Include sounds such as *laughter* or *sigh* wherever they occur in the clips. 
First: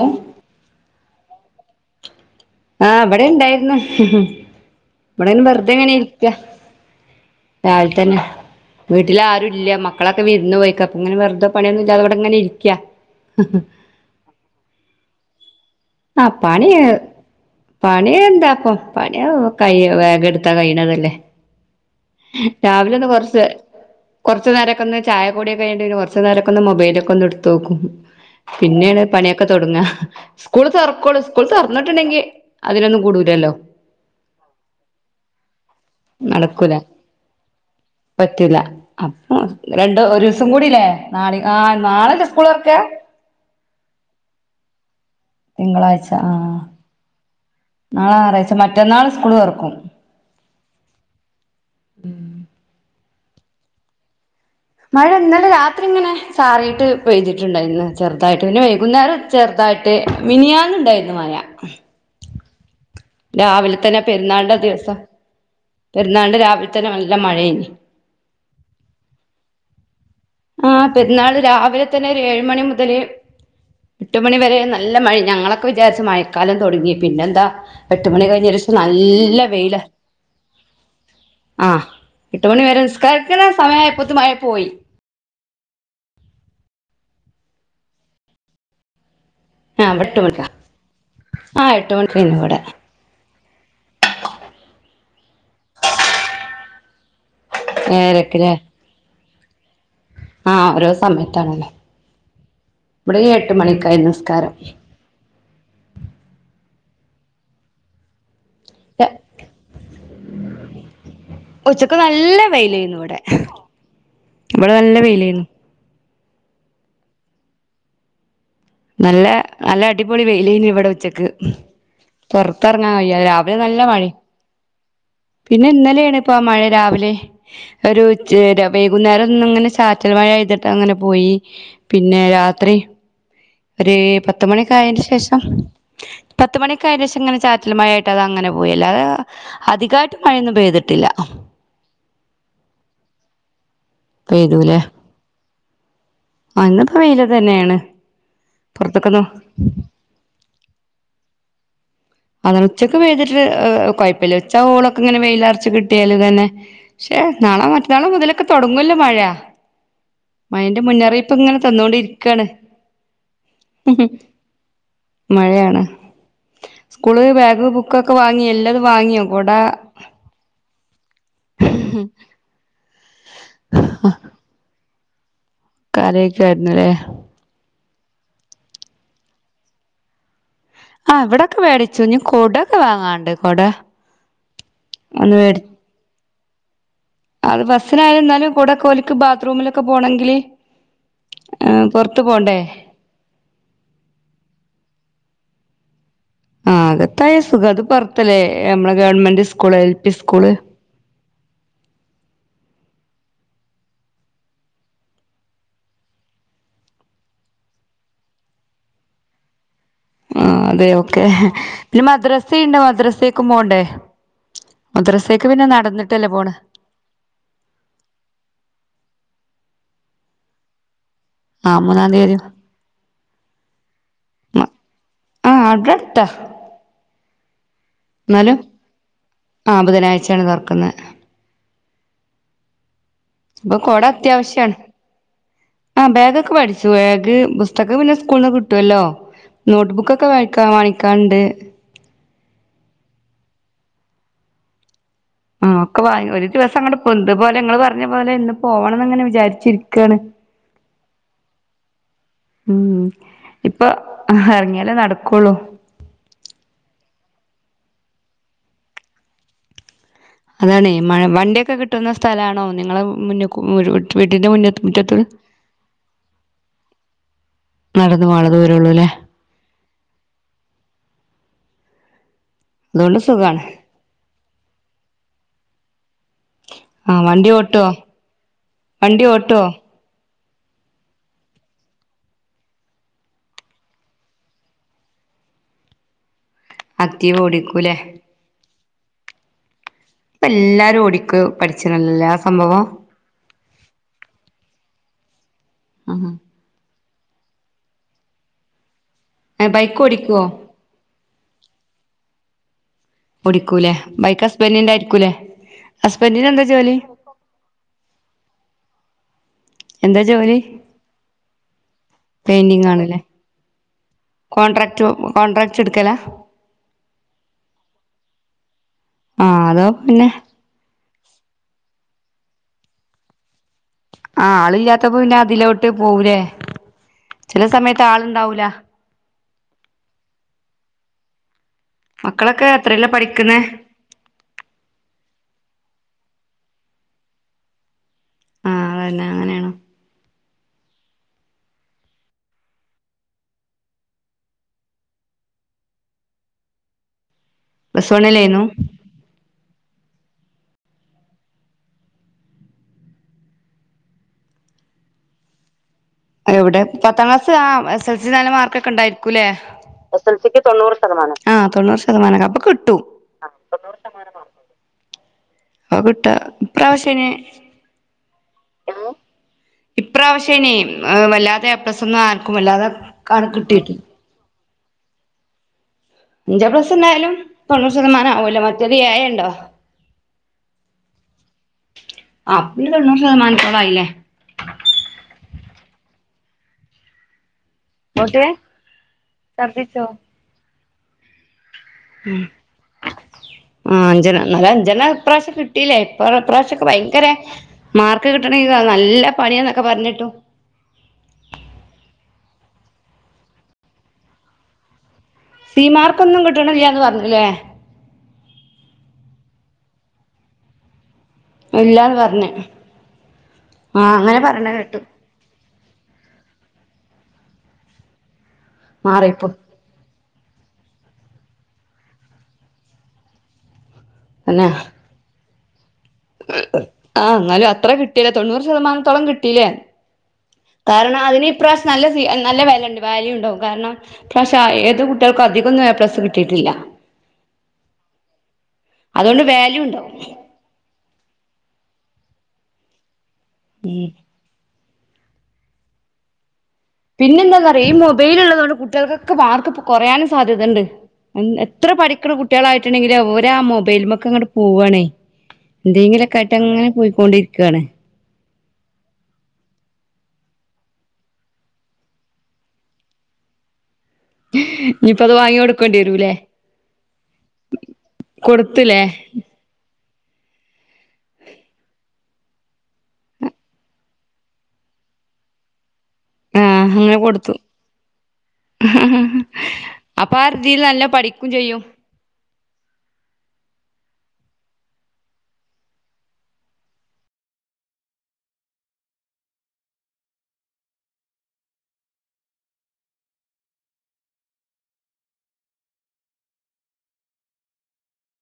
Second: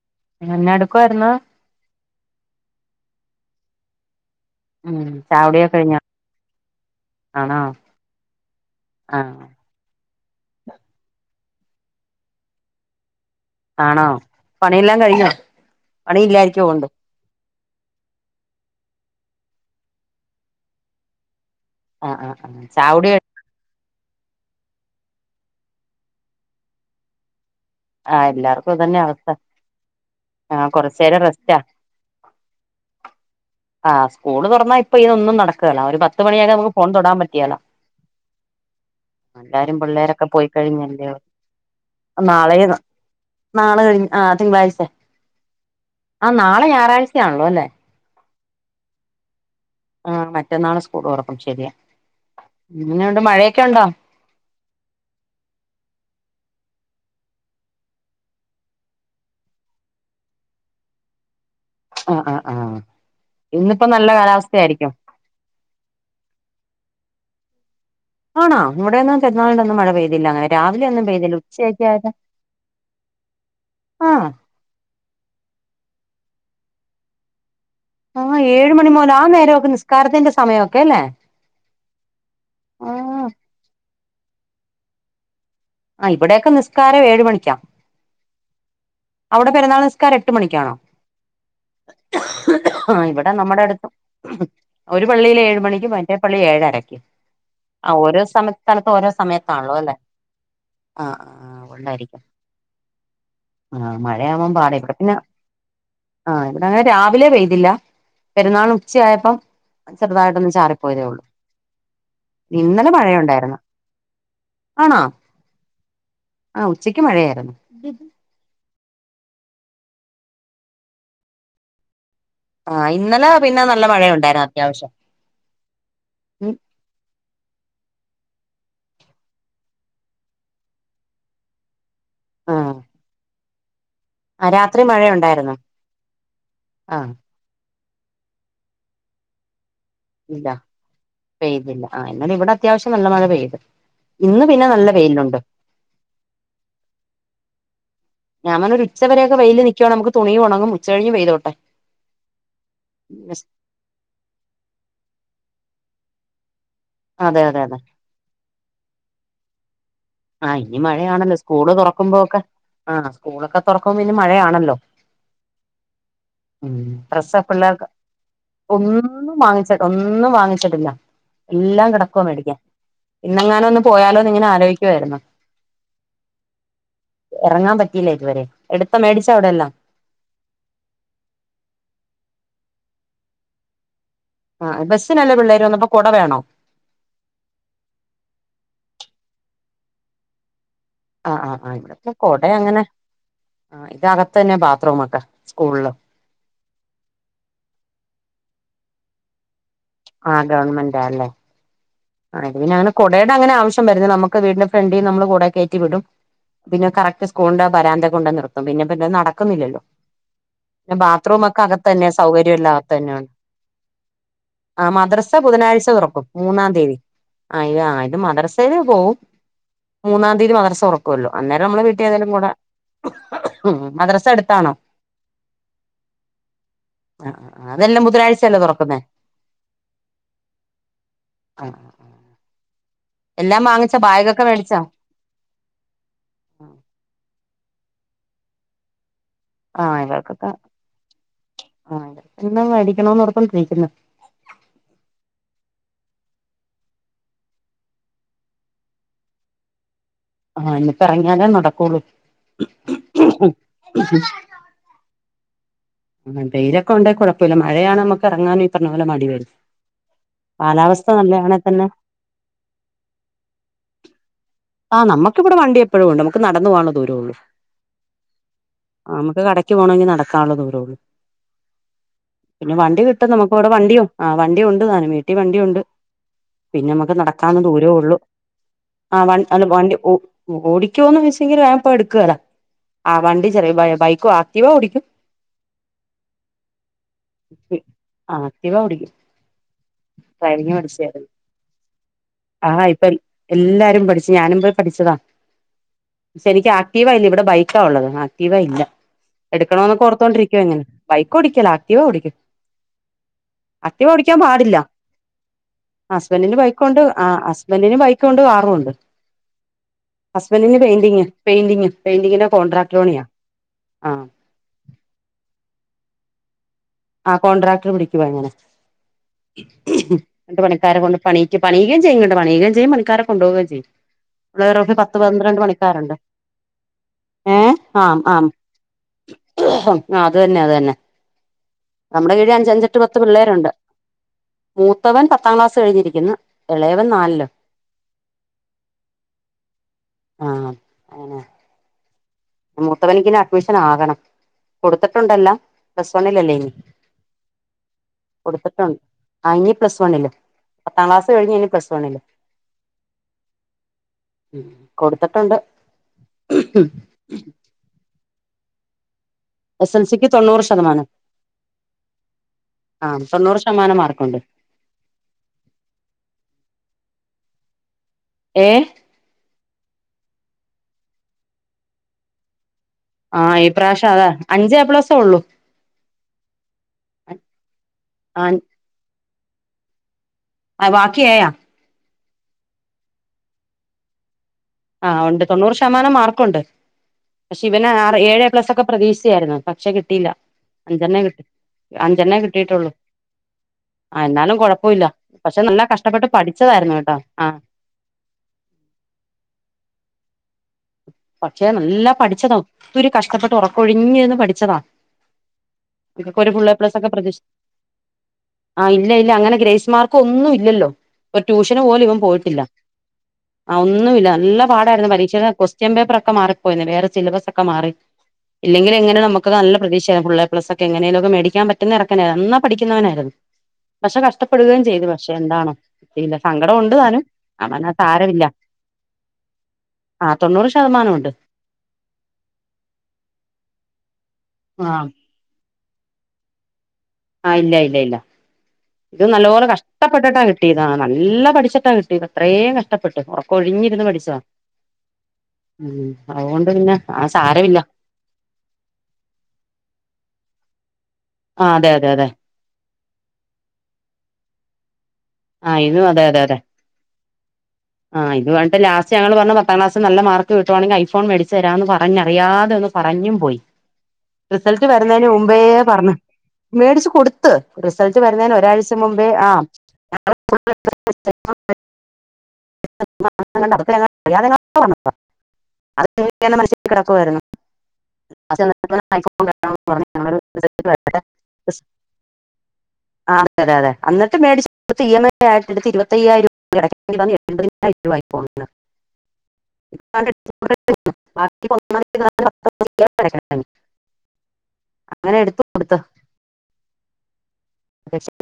ഓ എന്നാ എടുക്കുവായിരുന്നു ആഹ് ഇവിടെ ഇണ്ടായിരുന്നു ഉം ഇവിടെന്ന് വെറുതെ ചായകുടിയൊക്കെ ഇങ്ങനെ കഴിഞ്ഞോ ഇരിക്ക ആണോ രാവിലെ തന്നെ വീട്ടിൽ ആഹ് ആരുല്ല മ മക്കളൊക്കെ വിര്ന്ന് പോയിക്ക അപ്പ ഇങ്ങനെ വെറുത പണിയൊന്നും ഇല്ലാതെവിടെങ്ങനെ ഇരിക്ക. ആണോ പണിയെല്ലാം കഴിഞ്ഞോ പണി ഇല്ലായിരിക്കുവോണ്ട് പണി എന്താപ്പ പണി കൈ വേഗം എടുത്താ കഴിയണതല്ലേ. ആഹ് ആഹ് ആഹ് രാവിലെ ഒന് ചായകുടി കൊറച്ച്. കുറച്ച് നേരൊക്കൊന്ന് ചായ കുടി ഒക്കെ കഴിഞ്ഞ് കുറച്ച് നേരൊക്കൊന്ന് മൊബൈലൊക്കന്ന് ഇട്ത്തോക്കും. ആഹ് എല്ലാർക്കും ഇതന്നെ പിന്നെയാണ് അവസ്ഥ പണിയൊക്കെ തൊടങ്ങ സ്കൂള് ആഹ് കൊറച്ച് തൊറക്കോളൂ നേരം സ്കൂള് റെസ്റ്റാ തുറന്നിട്ടുണ്ടെങ്കി. അതിനൊന്നും കൂടൂലല്ലോ. ആഹ് സ്കൂള് തുറന്നാ ഇപ്പൊ ഇതൊന്നും നടക്കല്ല ഒരു പത്ത് മണിയാകാതെ നമുക്ക് ഫോൺ തൊടാൻ പറ്റിയാലാ. പറ്റില്ല അപ്പ രണ്ട് പിള്ളേരൊക്കെ പോയി ഒരുസം കൂടില്ലേ കഴിഞ്ഞല്ലയോ നാള ആ നാളല്ല സ്കൂള് തുറക്ക. നാളെയും നാളെ കഴിഞ്ഞ് ആ തിങ്കളാഴ്ച ആ നാളെ ഞായറാഴ്ചയാണല്ലോ അല്ലേ. നാള ഞായറാഴ്ച മറ്റന്നാള് സ്കൂൾ തുറക്കും. ആഹ് മറ്റന്നാള് സ്കൂൾ തുറക്കും ശെരിയാ അങ്ങനെയണ്ട് മഴയൊക്കെ ഉണ്ടോ. മഴ ഇന്നലെ രാത്രി ഇങ്ങനെ ചാറിട്ട് പെയ്തിട്ടുണ്ടായിരുന്നു ചെറുതായിട്ട് പിന്നെ വൈകുന്നേരം. ചെറുതായിട്ട് മിനിയാന്നുണ്ടായിരുന്നു മഴ. ആഹ് ആ ആഹ്. രാവിലെ ഇന്നിപ്പോ തന്നെ നല്ല പെരുന്നാളിന്റ കാലാവസ്ഥയായിരിക്കും ദിവസം പെരുന്നാളിന്റ രാവിലെ തന്നെ നല്ല മഴ ഇനി. ആണോ വിടെന്നും പെരുന്നാളിന്റെ അന്ന് മഴ പെയ്തില്ല അങ്ങനെ ആ രാവിലെ ഒന്നും പെരുന്നാൾ പെയ്തില്ല. രാവിലെ തന്നെ ഉച്ചയ്ക്ക്യതെ ഒരു ഏഴ് മണി മുതൽ എട്ട് മണിവരെ നല്ല മഴ ഞങ്ങളൊക്കെ വിചാരിച്ച് മഴക്കാലം തുടങ്ങി പിന്നെന്താ എട്ട് മണി ആഹ് കഴിഞ്ഞരിച്ച ഏഴ് മണി മുതൽ ആ നല്ല നേരമൊക്കെ വെയില നിസ്കാരത്തിന്റെ സമയമൊക്കെ അല്ലേ ആഹ് എട്ട് മണി വരെ ആഹ് നിസ്കാരിക്കുന്ന സമയയപ്പത്ത മഴ പോയി ആഹ് ഇവിടെയൊക്കെ നിസ്കാരം ഏഴ് മണിക്കാം അവിടെ പെരന്നാൾ ആ ഇവിടെ നസ്കാരം എട്ട് മണിക്കാ മണിക്കാണോ ആ എട്ട് മണിക്കാണ് ഇവിടെ ആഹ് ഇവിടെ നമ്മുടെ അടുത്തും ഒരു പള്ളിയിൽ ഏഴ് മണിക്ക് മറ്റേ പള്ളി ഏഴരക്ക ആഹ് ഓരോ സമയ ഏഴരക്കിലെ സ്ഥലത്ത് ഓരോ സമയത്താണല്ലോ അല്ലേ ആ ഓരോ ആഹ് സമയത്താണല്ലോ ഉണ്ടായിരിക്കും ഇവിടെ ആഹ് മണിക്കായി മഴയാവാൻ നിസ്കാരം പാട ഇവിടെ പിന്നെ ആഹ് ഇവിടെങ്ങനെ രാവിലെ പെയ്തില്ല പെരുന്നാൾ ഉച്ചയപ്പം ചെറുതായിട്ടൊന്ന് ചാറിപ്പോയതേ ഉള്ളു ഉച്ചക്ക് നല്ല ഇന്നലെ വെയിലായിരുന്നു ഇവിടെ പഴയ ഉണ്ടായിന്ന ഇവിടെ നല്ല വെയിലേന്നു ആഹ് ഉച്ചയ്ക്ക് മഴയായിരുന്നു ബി നല്ല നല്ല അടിപൊളി വെയിലെനി ഇവിടെ വച്ചക്ക് ആഹ് പുറത്ത്റങ്ങാൻ കയ്യ ഇന്നലെ രാവിലെ പിന്നെ നല്ല മഴ മഴയുണ്ടായിരുന്നു അത്യാവശ്യം പിന്നെ ഇന്നലെയാണ് ഇപ്പൊ ആ ഉം മഴ രാവിലെ ഒരു വൈകുന്നേരം ഒന്നും ഇങ്ങനെ ചാറ്റൽ മഴ ആഴ്തിട്ട് അങ്ങനെ പോയി പിന്നെ ആഹ് രാത്രി ഒരു പത്ത ആഹ് രാത്രി മണിക്കായതിനു ശേഷം മഴയുണ്ടായിരുന്നോ പത്ത മണിക്കായു ആഹ് ശേഷം ഇങ്ങനെ ചാറ്റലമായട്ട് അങ്ങനെ പോയില്ല അ അധിക ഇല്ല പെയ്തില്ല ആഹ് എന്നാൽ ഇവിടെ അത്യാവശ്യം നല്ല മഴ പെയ്ത് ഇന്ന് പിന്നെ തുലേ നല്ല വെയിലുണ്ട് എന്നപ്പോ വെയില തന്നെണ് ഞാൻരു ഉച്ചവരെക്കെയിൽ നൽക്കുവണ നമക്ക് തുണിയും ഉണങ്ങും ഉച്ച കഴിഞ് വെയ്തോട്ടെ അതിനന ഉച്ചക്കെ വ്തിട്ട് കുഴപ്പില്ലെച്ചാ ഹോളൊക്കെ ഇങ്ങനെ വെയിലർച്ച കിട്ടിയാല് തന്നെ പക്ഷേ അതെ അതെ നാളെ അതെ മറ്റന്നാളെ മുതലൊക്കെ തുടങ്ങുവല്ലോ മഴ ആഹ് ഇനി മഴന്റെ മുന്നറിയിപ്പ് മഴയാണല്ലോ ഇങ്ങനെ സ്കൂള് തുറക്കുമ്പോക്കെ തന്നോണ്ടിരിക്കാണ് ആഹ് സ്കൂളൊക്കെ തുറക്കുമ്പോ ഇനി മഴയാണല്ലോ മഴയാണ് ഉം സ്കൂള് ഡ്രസ്സ് ബാഗ് പിള്ളേർക്ക് ബുക്കൊക്കെ വാങ്ങിയ എല്ലാതും വാങ്ങിയോ ഒന്നും കൊട വാങ്ങിച്ച ഒന്നും വാങ്ങിച്ചിട്ടില്ല എല്ലാം കിടക്ക മേടിക്ക ഇന്നങ്ങനെ ഒന്ന് പോയാലോ നിങ്ങനെ ആലോക്ക ക്കേര്ന്നൊ കറിവെക്കേര്ന്ന് ലേ? എറങ്ങാൻ പറ്റില്ല ഇത് വരെ. എടുത്താ മേടിച്ച അടെ എല്ലാം ആഹ് വടൊക്കെ മേടിച്ചു. ഞ്ഞ് കുടെക്കെ വാങ്ങാണ്ട്. കൊട ആഹ് ബസ്സിനല്ലെ ഒന്ന് മേടി പിള്ളേര് വന്നപ്പോ കൊട വേണോ? അത് ബസ്സിനാണ്ന്നാലും കുടക്കെ ഓല്ക്ക് ബാത്റൂമിലൊക്കെ പോണങ്കില് ആഹ് ആഹ് ആഹ് അയ്ക്കോട്ടെ പ്പം കൊടെ അങ്ങനെ ആഹ് ഇത് അകത്തന്നെ ബാത്റൂമൊക്കെ സ്കൂള്ള് ആഹ് അകത്തായ സുഖാ. ത് പൊർത്തല്ലേ. അമ്മളെ government school L P school. മെന്റാല്ലേ. ആഹ് ഇത് പിന്നെ അങ്ങനെ കൊടേടെ അങ്ങനെ ആവശ്യം വര്ന്ന്. നമുക്ക് വീട്ന്റെ ഫ്രണ്ടീന്ന് നമ്മള് കൊട കയറ്റി വിടും. പിന്നെ കറക്റ്റ് സ്കൂൾന്റെ വരാന്ത കൊണ്ട് നിർത്തും. പിന്നെ പിന്നെ നടക്കുന്നില്ലല്ലോ. ആഹ് അതെ പിന്നെ ഓക്കെ ബാത്റൂമൊക്കെ അകത്ത പിന്നെ ന്നെ സൗകര്യം എല്ലാം മദ്രസയുണ്ട് അകത്ത തന്നെയാ മദ്രസേക്കും പോണ്ടേ ആഹ് മദ്രസ മദ്രസേക്ക് പിന്നെ ബുധനാഴ്ച തുറക്കും. നടന്നിട്ടല്ലേ പോണ് മൂന്നാം തിയതി. ആഹ് ഇത് ആഹ് ഇത് മദ്രസേല് പോവും. മൂന്നാം തീയതി മദ്രസൊർ ക്കൊല്ലോ. അന്നേരം ആഹ് മ്മള് വീട്ടി മൂന്നാം ഏതോലും തീയതി കൊട ഉം മദ്രസ അട്ത്താണോ? ആഹ് അതട്ത്താ ആഹ് ആഹ് അതെല്ലാം ന്നാലും ബുധനാഴ്ചയല്ലേ തുറക്കുന്നേ ആഹ് ബുധനാഴ്ച്ചേണ് തൊർക്കുന്നേ ആഹ് എല്ലാം പ്പൊ വാങ്ങിച്ച കൊട ബാഗൊക്കെ അത്യാവശ്യാണ് മേടിച്ചാ ആഹ് ബാഗ് ഒക്കെ വേടിച്ചു. ബാഗ്, പുസ്തകം പിന്നെ സ്കൂൾന്ന് കിട്ടുവല്ലോ നോട്ട് ആഹ് ബുക്കൊക്കെ വാ *unintelligible* ഇവർക്കൊക്കെ ക്കാ വാണിക്കാൻണ്ട്. ആഹ് ക്ക് ന്ന് വേടിക്കണോന്ന് ഒറപ്പ് *unintelligible* ന്ന് ആഹ് ഒക്കെ വാങ്ങ് ഒര് ദിവസങ്ങട്ട് പൊന്ത. ത്‌പോലെ ങ്ങള് പർഞ്ഞ പോലെ ഇന്ന് പോകണംന്നങ്ങനെ വിചാരിച്ചിരിക്കാണ്. ആഹ് ഇന്നിപ്പെറങ്ങിയാലേ നടക്കോളൂ. ഉം ഇപ്പൊ എറങ്ങിയാലേ നട കൊള്ളൂ ടെയ്ലിയൊക്കെ ഒണ്ടേ കൊഴപ്പല്ല. മഴയാണെ നമുക്ക് എറങ്ങാനും ഈ പർഞ്ഞ പോലെ മടി വരും. അതാണേ. കാലാവസ്ഥ മഴ നല്ലയാണെ വണ്ടിയൊക്കെ തന്നെ കിട്ടുന്ന സ്ഥലാണോ നിങ്ങള് മുന്ന് ക്കൂ വീട്ൻ്റെ മുന്നത്ത് മുറ്റത്ത്? പ്പഴുണ്ട്. നമുക്ക് നടന്ന് പോവാൻ ള്ളെ ദൂരൊള്ളു നടന്ന് പോവാൻള്ള ദൂരേള്ളു ലെ. ക്ക് പോണൊങ്കി നടക്കാൻള്ള ദൂരോള്ളൂ. പിന്നെ വണ്ടി അതുകൊണ്ട് കിട്ടും നമുക്ക് സുഖാണ് വടെ വണ്ടി ആഹ് വണ്ടി ഉണ്ട് താനും. വീട്ടി വണ്ടി ഉണ്ട്. പിന്നെ അമക്ക് ആഹ് വണ്ടി നടക്കാൻള്ളെ ദൂരേ ഓട്ടുവോ ഒള്ളു. വണ്ടി ആഹ് വന്‍ ഓട്ടുവോ അല്ല വണ്ടി ഓ ഓടിക്കുവോന്ന് ചോയിച്ചെങ്കില് ഞാൻപ്പൊ എട്ക്കേല. ആഹ് വണ്ടി ചെറിയ ബയ ബൈക്കൊ ആറ്റീവ ഓടിക്കും. ആക്ടീവ ഓടിക്കൂലെ ആഹ് ആക്ടീവ ഓടിക്കും. പ്പ ഡ്രൈവിംഗ് എല്ലാരും പഠിച്ചയായിരുന്നു ഓടിക്ക പഠിച്ചീണല്ലല്ലേ ആ സംഭവം ആഹ് ഇപ്പൊ എല്ലാരും പഠിച്ച്. ഞാനും പോയി പഠിച്ചതാ ആഹ് പക്ഷെ എനിക്ക് ആക്ടീവ ഇല്യ. ഇവടെ ബൈക്കാ ഒള്ളത്. ആക്ടീവ ഇല്ല. ബൈക്ക് എട്ക്കണോന്നൊക്കെ ഓടിക്കുവോ ഓര്‍ത്തോണ്ടിരി ഉം. ബൈക്ക് ഓടിക്കല. ആക്ടീവ ഓടിക്കും ഓടിക്കൂലെ. Activa bike ഹസ്ബെൻഡിൻ്റെ ആയിരിക്കുലെ. ഹസ്ബെൻ്റിൻ്റെ ബൈക്കുണ്ട് ആഹ് ഹസ്ബെൻ ൻ്റിന് ബൈക്കൂണ്ട്, കാറൂണ്ട്. എന്താ ജോലി ഹസ്ബന്റിന് പെയിന്റിങ്, പെയിന്റിങ്, പെയിന്റിങ്ങിന്റെ പെയിന്റിങ് കോൺട്രാക്ട് ആണല്ലേ പണിയാ. ആ ഹ് കോൺട്രാക്ട് കോൺട്രാക്ട് ട്ക്കലാ ആഹ് കോട്രാക്റ്റ്‌ പിടിക്കുവ അങ്ങനെ ആ അതോ പിന്നെ എന്നിട്ട് പണിക്കാരെ കൊണ്ട് പണിക്ക് പണിയുകയും ചെയ്യും കേട്ടോ പണിയുകയും ചെയ്യും പണിക്കാരെ കൊണ്ട്‌ പോവുകയും ചെയ്യും ആ *unintelligible* പത്ത് ആളില്ലാത്തപ്പോ പിന്നെ പന്ത്രണ്ട് അതിലോട്ട് പണിക്കാരുണ്ട് പോവൂലേ ചില ഏഹ് സമയത്ത് ആഹ് ആഹ് ആളുണ്ടാവൂല ആഹ് അത് തന്നെ അത് തന്നെ നമ്മുടെ കീഴിൽ മക്കളൊക്കെ അഞ്ചഞ്ചെട്ട് എത്രയിലാ പത്ത് പഠിക്കുന്നേ പിള്ളേരുണ്ട് മൂത്തവൻ പത്താം ക്ലാസ് കഴിഞ്ഞിരിക്കുന്നു ഇളയവൻ നാലില് ആഹ് അതുതന്നെ അങ്ങനെയാണോ ആഹ് അങ്ങനെ മൂത്തവനിക്കിനി അഡ്മിഷൻ ആകണം കൊടുത്തിട്ടുണ്ട് എല്ലാം പ്ലസ് വണ്ണിലല്ലേ ഇനി പ്ലസ് വണ്ണിലായിരുന്നു കൊടുത്തിട്ടുണ്ട് ആഹ് ഇനി പ്ലസ് വണ്ണില് പത്താം ക്ലാസ് കഴിഞ്ഞ് ഇനി പ്ലസ് വണ്ണില് ഉം കൊടുത്തിട്ടുണ്ട് എവിടെ പത്താം ക്ലാസ് ആഹ് എസ് എല്‍ സി നല്ല മാർക്ക് ഒക്കെ ഉണ്ടായിരിക്കു അല്ലേ എസ് എസ് എൽ സിക്ക് തൊണ്ണൂറ് ശതമാനം ആഹ് തൊണ്ണൂറ് ശതമാനം അപ്പൊ കിട്ടും ആഹ് തൊണ്ണൂറ് ശതമാനം മാർക്കുണ്ട് അത് കിട്ട ഇപ്പ്രാവശ്യ ഇനി ഏഹ് ഇപ്പ്രാവശ്യനി വല്ലാതെ എ പ്ലസ് ഒന്നും ആർക്കും അല്ലാതെ ആഹ് ഈ പ്രാവശ്യം അതാ അഞ്ച് ഏ പ്ലസ് ഒള്ളു അഞ്ച് ഏപ്ലസ് ഉണ്ടായാലും തൊണ്ണൂറ് ശതമാനം ആവുല്ലോ ആഹ് മറ്റത് ഏ ഉണ്ടോ ആഹ്‌ ബാക്കി ഏയ ആഹ് അപ്പ തൊണ്ണൂറ് ശതമാനത്തോളം ആയില്ലേ ആഹ് ഉണ്ട് തൊണ്ണൂറ് ശതമാനം മാർക്കുണ്ട് പക്ഷെ ഇവന് ആറ് ഏഴ് പോട്ടെ ഏ പ്ലസ് ഒക്കെ പ്രതീക്ഷിച്ചയായിരുന്നു പക്ഷെ ഛർദ്ദിച്ചോ കിട്ടില്ല അഞ്ചെണ്ണം കിട്ടി അഞ്ചണ്ണേ കിട്ടിയിട്ടുള്ളു ആഹ് അഞ്ചണ്ണം എന്നാലും അഞ്ചണ്ണം ഇപ്രാവശ്യം പക്ഷെ നല്ല കിട്ടിയില്ലേ കഷ്ടപ്പെട്ട് ഇപ്പൊ ഇപ്രാവശ്യ ഒക്കെ പഠിച്ചതായിരുന്നു കേട്ടോ ഭയങ്കര ആ മാർക്ക് കിട്ടണെങ്കിൽ നല്ല പണിയ എന്നൊക്കെ പറഞ്ഞിട്ടു - പക്ഷേ നല്ല പഠിച്ചതാ ഒത്തിരി കഷ്ടപ്പെട്ട് ഒറക്കൊഴിഞ്ഞിരുന്ന് പഠിച്ചതാ സി ഇതിപ്പോ മാർക്കൊന്നും ഒരു ഫുൾ എ കിട്ടണില്ലാന്ന് പ്ലസ്ഒക്കെ പ്രതീക്ഷി പറഞ്ഞുല്ലേ ആഹ് ഇല്ല ഇല്ല അങ്ങനെ ഗ്രേസ് മാർക്കും ഒന്നും ഇല്ലല്ലോ? ഇപ്പൊ ട്യൂഷന് പോലും ഇല്ലാന്ന് ഇവൻ പറഞ്ഞ് പോയിട്ടില്ല ആഹ് ഒന്നും ഇല്ല അങ്ങനെ പറയണ കേട്ടു പരീക്ഷയുടെ കൊസ്റ്റ്യൻപേപ്പർ ഒക്കെ മാറിപ്പോയിന്ന് വേറെ സിലബസ് ഒക്കെ മാറി ഇല്ലെങ്കിൽ എങ്ങനെ നമുക്ക് മാറിയപ്പോ നല്ല പ്രതീക്ഷയരുന്നു ഫുള്ള് എപ്ലസ് ഒക്കെ എങ്ങനെലുംക്കെ മേടിക്കാൻ പറ്റുന്ന ചെറുക്കനായി നല്ലോ പഠിക്കുന്നവനായിരുന്നു. പക്ഷെ തന്നെ കഷ്ടപ്പെടുകയും ചെയ്തു പക്ഷെ എന്താണ സങ്കടം ഉണ്ട് താനും ആഹ് എന്നാലും അതങ്ങ് അത്ര സാരമില്ല. *unintelligible* ശതമാനത്തോളം കിട്ടീല്ലേ? ആ തൊണ്ണൂറ് ശതമാനം കാരണം ഉണ്ട് അതിന് ഇപ്രാവശ്യം നല്ല സ നല്ല വേല്യയുണ്ട് വേല്യ ഉണ്ടാവും കാരണം പക്ഷേ ആ ഏത് കുട്ടിൾക്കും അധികൊന്നും എപ്ലസ്സ് കിട്ടിയിട്ടില്ല ആഹ് ഇല്ല ഇല്ല ഇല്ല ഇതും അതുകൊണ്ട് നല്ലപോലെ വാല്യൂ ഉണ്ടാവും കഷ്ടപ്പെട്ടിട്ടാ കിട്ട കിട്ടിയതാണ് നല്ല പഠിച്ചിട്ടാ കിട്ടിയത് അത്രയും കഷ്ടപ്പെട്ട് ഉറക്കം ഒഴിഞ്ഞിരുന്ന് ഉം പഠിച്ചതാ ഉം *unintelligible* പിന്നെ ആ പിന്നെ സാരമില്ല എന്താന്നറിയൊ ഈ മൊബൈല് ഉള്ളത് കൊണ്ട് കുട്ടികൾക്കൊക്കെ മാർക്ക് കൊറയാനും സാധ്യതുണ്ട് ആ എത്ര അതെ അതെ അതെ പഠിക്കണ കുട്ടികളായിട്ടുണ്ടെങ്കില് ഓര്ആ മൊബൈലുമൊക്കെ അങ്ങോ പോവണേ ആ എന്തെങ്കിലുംക്കെ ആയിട്ട് അങ്ങനെ പോയിക്കൊണ്ടിരിക്കുയാണ്. ആഹ് ഇത് ലാസ്റ്റ് ഞങ്ങള് പറഞ്ഞ പത്താം ക്ലാസിൽ നല്ല മാർക്ക് കിട്ടുവാണെങ്കിൽ ഐഫോ മേടിച്ച് തരാന്ന് പറഞ്ഞറിയതെ ഒന്ന് പറഞ്ഞും പോയി റിസൾട്ട് ഇനിയിപ്പ വരുന്നതിന് അത് വാങ്ങി മുമ്പേ കൊടുക്കേണ്ടി പറഞ്ഞു വരൂല്ലേ മേടിച്ച് കൊടുത്ത് റിസൾട്ട് വരുന്നേന് ഒരാഴ്ച കൊടുത്തുല്ലേ മുമ്പേ ആഹ് *inaudible* അത് *unintelligible* ആഹ് അങ്ങനെ കിടക്കുവായിരുന്നു. കൊടുത്തു അപ്പൊ ആ പറഞ രീതിൽ നല്ല പഠിക്കും ചെയ്യും *unintelligible* ആ അതെതെ അതെ എന്നിട്ട് മേടിച്ചടുത്ത് ഇ എം ഐ ആയിട്ട് ഇരുപത്തയ്യായിം ര അമ്പതിനായിരം രൂപ ആയി ഇപ്പൊ വന്നേ *inaudible* അങ്ങനെ എടുത്തു കൊടുത്ത അ *unintelligible*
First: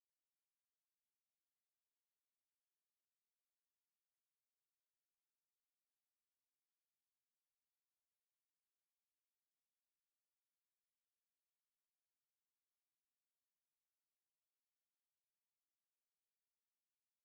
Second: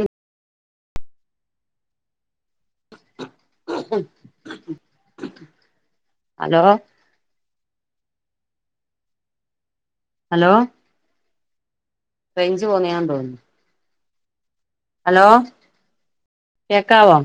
ഹലോ ഹലോ റൈഞ്ച് പോവുന്നെയാൻ തോന്നുന്നു. ഹലോ കേക്കാവോ?